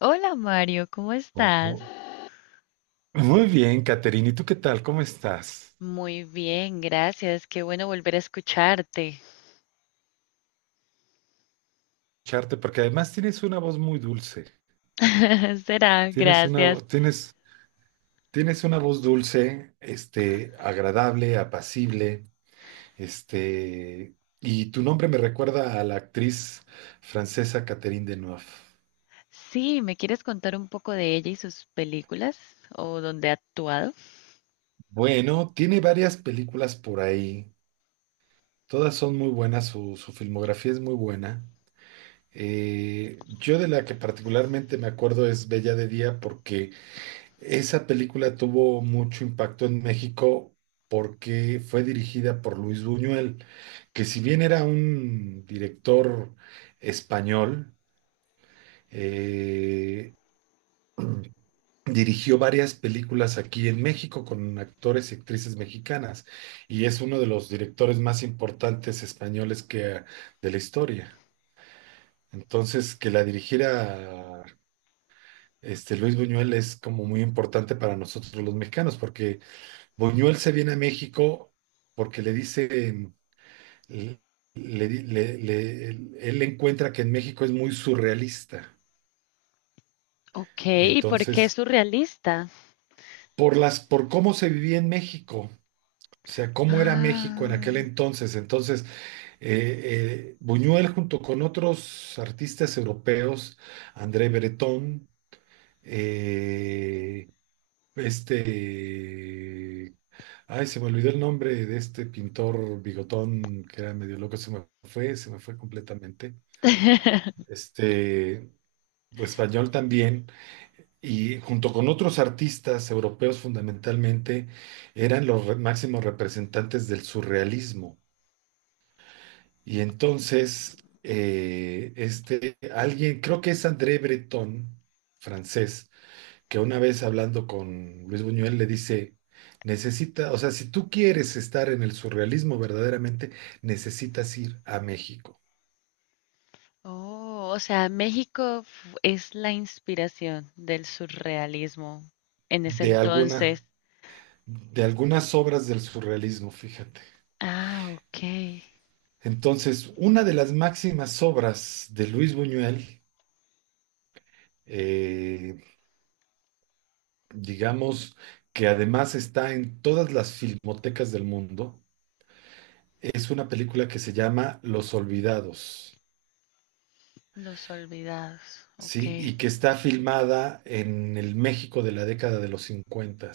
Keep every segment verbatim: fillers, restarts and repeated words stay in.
Hola Mario, ¿cómo estás? Ojo. Muy bien, Caterina. ¿Y tú qué tal? ¿Cómo estás? Muy bien, gracias. Qué bueno volver a escucharte. Charte, porque además tienes una voz muy dulce. Será, Tienes una, gracias. vo- tienes, tienes una voz dulce, este, agradable, apacible, este, y tu nombre me recuerda a la actriz francesa Catherine Deneuve. Sí, ¿me quieres contar un poco de ella y sus películas o dónde ha actuado? Bueno, tiene varias películas por ahí. Todas son muy buenas, su, su filmografía es muy buena. Eh, yo de la que particularmente me acuerdo es Bella de Día, porque esa película tuvo mucho impacto en México porque fue dirigida por Luis Buñuel, que si bien era un director español, eh, dirigió varias películas aquí en México con actores y actrices mexicanas, y es uno de los directores más importantes españoles que de la historia. Entonces, que la dirigiera este Luis Buñuel es como muy importante para nosotros los mexicanos, porque Buñuel se viene a México porque le dicen, le- le- le- le- él encuentra que en México es muy surrealista. Ok, Y ¿y por qué es entonces, surrealista? por las, por cómo se vivía en México, o sea, cómo era México en aquel Ah. entonces. Entonces, eh, eh, Buñuel junto con otros artistas europeos, André Breton, eh, este ay, se me olvidó el nombre de este pintor bigotón que era medio loco, se me fue, se me fue completamente. Este, Español también, y junto con otros artistas europeos fundamentalmente, eran los re- máximos representantes del surrealismo. Y entonces, eh, este, alguien, creo que es André Breton, francés, que una vez hablando con Luis Buñuel le dice, necesita, o sea, si tú quieres estar en el surrealismo verdaderamente, necesitas ir a México. Oh, o sea, México f- es la inspiración del surrealismo en ese De alguna, entonces. de algunas obras del surrealismo, fíjate. Ah, ok. Entonces, una de las máximas obras de Luis Buñuel, eh, digamos, que además está en todas las filmotecas del mundo, es una película que se llama Los Olvidados. Los olvidados, Sí, ok. y que está filmada en el México de la década de los cincuenta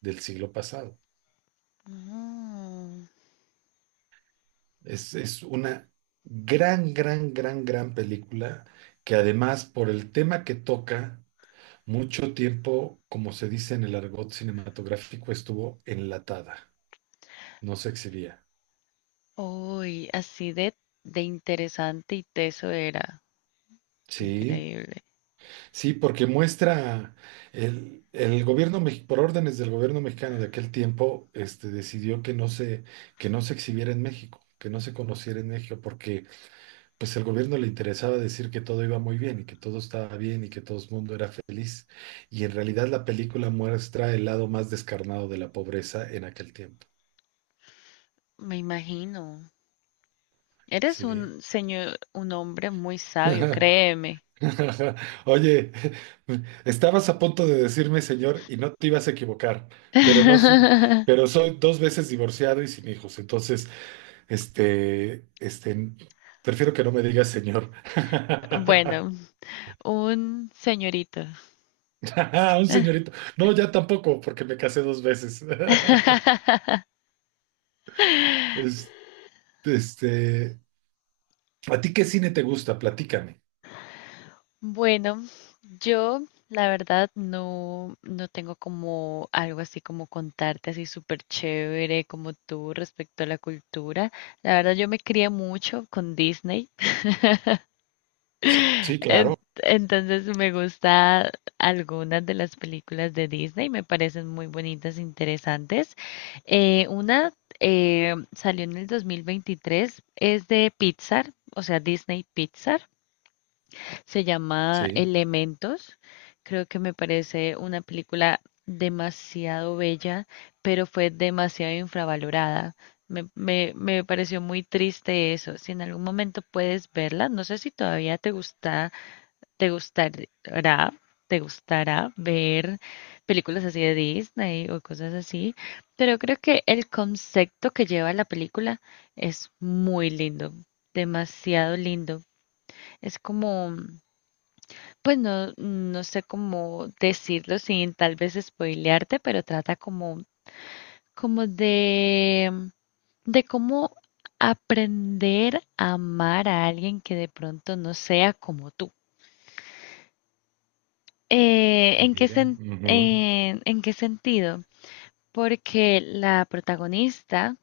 del siglo pasado. Mm. Es, es una gran, gran, gran, gran película que además, por el tema que toca, mucho tiempo, como se dice en el argot cinematográfico, estuvo enlatada, no se exhibía. Uy, así de, de interesante y teso era. Sí, Increíble. sí, porque muestra el, el gobierno, mex- por órdenes del gobierno mexicano de aquel tiempo, este, decidió que no se, que no se exhibiera en México, que no se conociera en México, porque pues el gobierno le interesaba decir que todo iba muy bien y que todo estaba bien y que todo el mundo era feliz. Y en realidad la película muestra el lado más descarnado de la pobreza en aquel tiempo. Me imagino. Eres Sí. un señor, un hombre muy sabio, créeme. Oye, estabas a punto de decirme señor y no te ibas a equivocar, pero no sin- pero soy dos veces divorciado y sin hijos, entonces, este, este, prefiero que no me digas señor. Bueno, un señorito. Un señorito. No, ya tampoco, porque me casé dos veces. Es- Este, ¿A ti qué cine te gusta? Platícame. Bueno, yo la verdad no, no tengo como algo así como contarte así súper chévere como tú respecto a la cultura. La verdad yo me crié mucho con Disney. Sí, En- claro. Entonces me gusta algunas de las películas de Disney, me parecen muy bonitas, interesantes. Eh, una eh, salió en el dos mil veintitrés, es de Pixar, o sea, Disney Pixar, se llama Sí, Elementos. Creo que me parece una película demasiado bella, pero fue demasiado infravalorada. Me, me, me pareció muy triste eso. Si en algún momento puedes verla, no sé si todavía te gusta. ¿Te gustará, te gustará ver películas así de Disney o cosas así? Pero creo que el concepto que lleva la película es muy lindo, demasiado lindo. Es como, pues no, no sé cómo decirlo sin tal vez spoilearte, pero trata como, como de, de cómo aprender a amar a alguien que de pronto no sea como tú. Eh, ¿en qué mira. sen- Ujú. en- en qué sentido? Porque la protagonista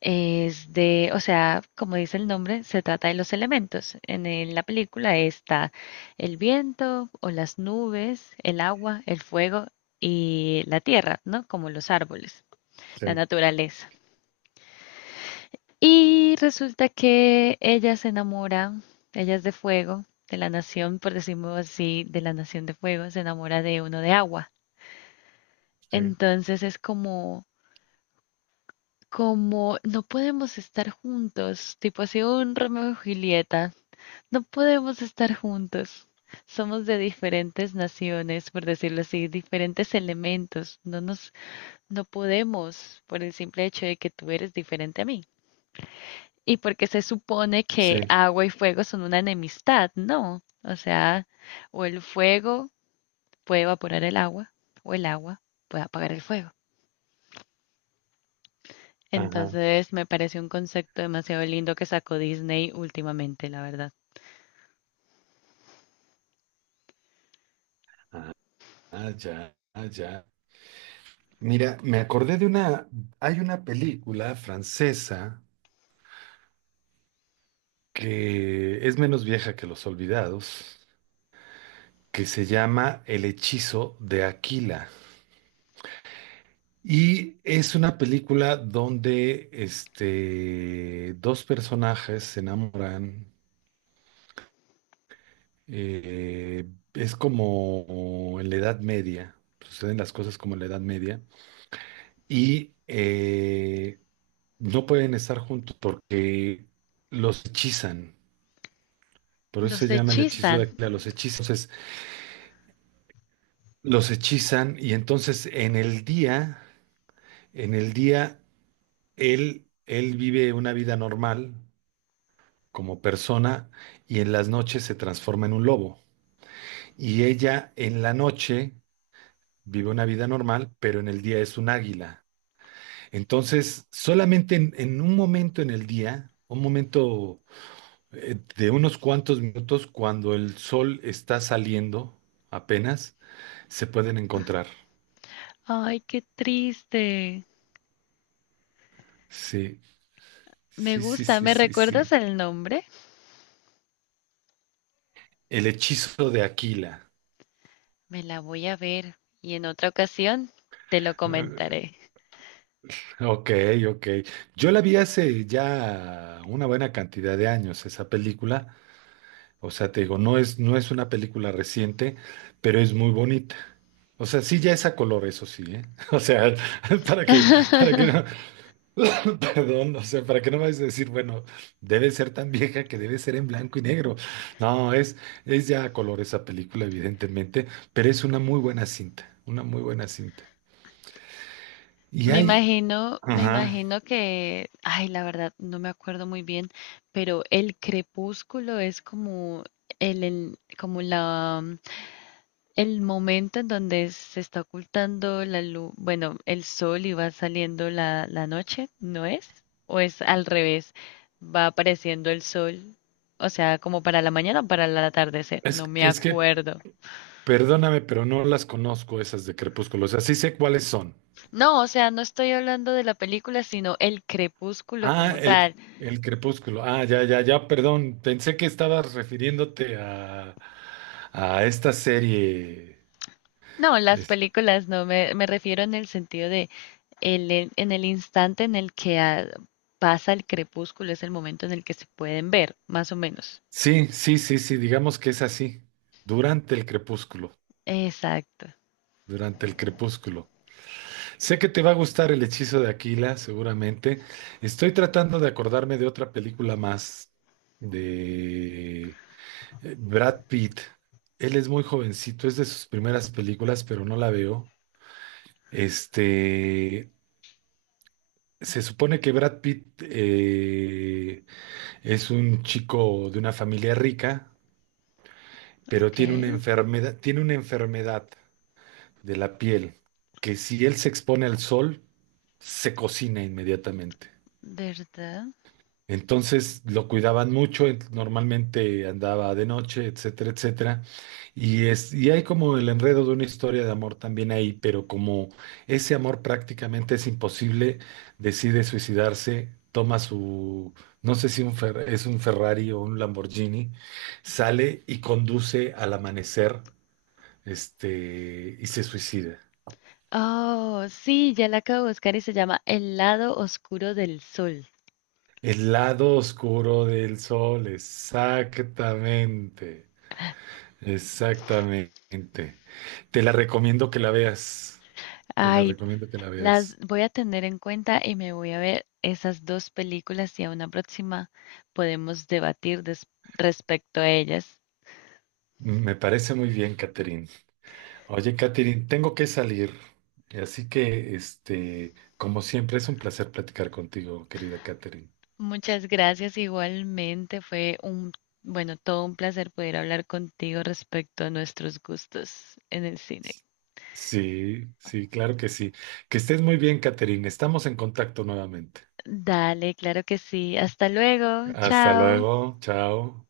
es de, o sea, como dice el nombre, se trata de los elementos. En, el- la película está el viento o las nubes, el agua, el fuego y la tierra, ¿no? Como los árboles, la Sí, naturaleza. Y resulta que ella se enamora, ella es de fuego, de la nación, por decirlo así, de la nación de fuego, se enamora de uno de agua. sí, Entonces es como, como no podemos estar juntos, tipo así un Romeo y Julieta, no podemos estar juntos. Somos de diferentes naciones, por decirlo así, diferentes elementos. No nos, no podemos por el simple hecho de que tú eres diferente a mí. Y porque se supone que sí. agua y fuego son una enemistad, no. O sea, o el fuego puede evaporar el agua, o el agua puede apagar el fuego. Ajá. Entonces, me parece un concepto demasiado lindo que sacó Disney últimamente, la verdad. Ah, ya, ah, ya. Mira, me acordé de una, hay una película francesa que es menos vieja que Los Olvidados, que se llama El hechizo de Aquila. Y es una película donde este, dos personajes se enamoran. eh, es como en la Edad Media, suceden las cosas como en la Edad Media. Y eh, no pueden estar juntos porque los hechizan. Por eso se Los llama El hechizo de hechizan. Aquila, los hechizan. Entonces, los hechizan y entonces en el día, en el día, él, él vive una vida normal como persona, y en las noches se transforma en un lobo. Y ella en la noche vive una vida normal, pero en el día es un águila. Entonces, solamente en, en un momento en el día, un momento eh, de unos cuantos minutos cuando el sol está saliendo apenas, se pueden encontrar. Ay, qué triste. Sí, Me sí, sí, gusta, sí, ¿me sí, sí. recuerdas el nombre? El hechizo de Aquila. Me la voy a ver y en otra ocasión te lo Ah, comentaré. ok, ok. Yo la vi hace ya una buena cantidad de años esa película. O sea, te digo, no es, no es una película reciente, pero es muy bonita. O sea, sí ya es a color, eso sí, ¿eh? O sea, para que, para que no. Perdón, o sea, ¿para qué no me vas a decir, bueno, debe ser tan vieja que debe ser en blanco y negro? No, es, es ya a color esa película, evidentemente, pero es una muy buena cinta, una muy buena cinta. Y Me hay, imagino, me ajá, imagino que, ay, la verdad, no me acuerdo muy bien, pero el crepúsculo es como el, el- como la, el momento en donde se está ocultando la luz, bueno, el sol y va saliendo la, la noche, ¿no es? ¿O es al revés? Va apareciendo el sol, o sea, como para la mañana o para el atardecer, es, no me que- es que, acuerdo. perdóname, pero no las conozco esas de Crepúsculo, o sea, sí sé cuáles son. No, o sea, no estoy hablando de la película, sino el crepúsculo Ah, como tal. el, el Crepúsculo, ah, ya, ya, ya, perdón, pensé que estabas refiriéndote a, a, esta serie. No, las películas no, me, me refiero en el sentido de el, el- en el instante en el que ah, pasa el crepúsculo, es el momento en el que se pueden ver, más o menos. Sí, sí, sí, sí, digamos que es así, durante el crepúsculo, Exacto. durante el crepúsculo. Sé que te va a gustar El hechizo de Aquila, seguramente. Estoy tratando de acordarme de otra película más de eh, Brad Pitt. Él es muy jovencito, es de sus primeras películas, pero no la veo. Este, Se supone que Brad Pitt eh, es un chico de una familia rica, pero Ok, tiene una enfermedad, tiene una enfermedad de la piel, que si él se expone al sol, se cocina inmediatamente. ¿verdad? Entonces lo cuidaban mucho, en- normalmente andaba de noche, etcétera, etcétera. Y, es, y hay como el enredo de una historia de amor también ahí, pero como ese amor prácticamente es imposible, decide suicidarse, toma su, no sé si un Fer- es un Ferrari o un Lamborghini, sale y conduce al amanecer, este, y se suicida. Oh, sí, ya la acabo de buscar y se llama El lado oscuro del sol. El lado oscuro del sol, exactamente, exactamente. Te la recomiendo que la veas, te la Ay, recomiendo que la las veas. voy a tener en cuenta y me voy a ver esas dos películas y a una próxima podemos debatir des- respecto a ellas. Me parece muy bien, Catherine. Oye, Catherine, tengo que salir, así que, este, como siempre, es un placer platicar contigo, querida Catherine. Muchas gracias igualmente, fue un, bueno, todo un placer poder hablar contigo respecto a nuestros gustos en el cine. Sí, sí, claro que sí. Que estés muy bien, Catherine. Estamos en contacto nuevamente. Dale, claro que sí. Hasta luego, Hasta chao. luego, chao.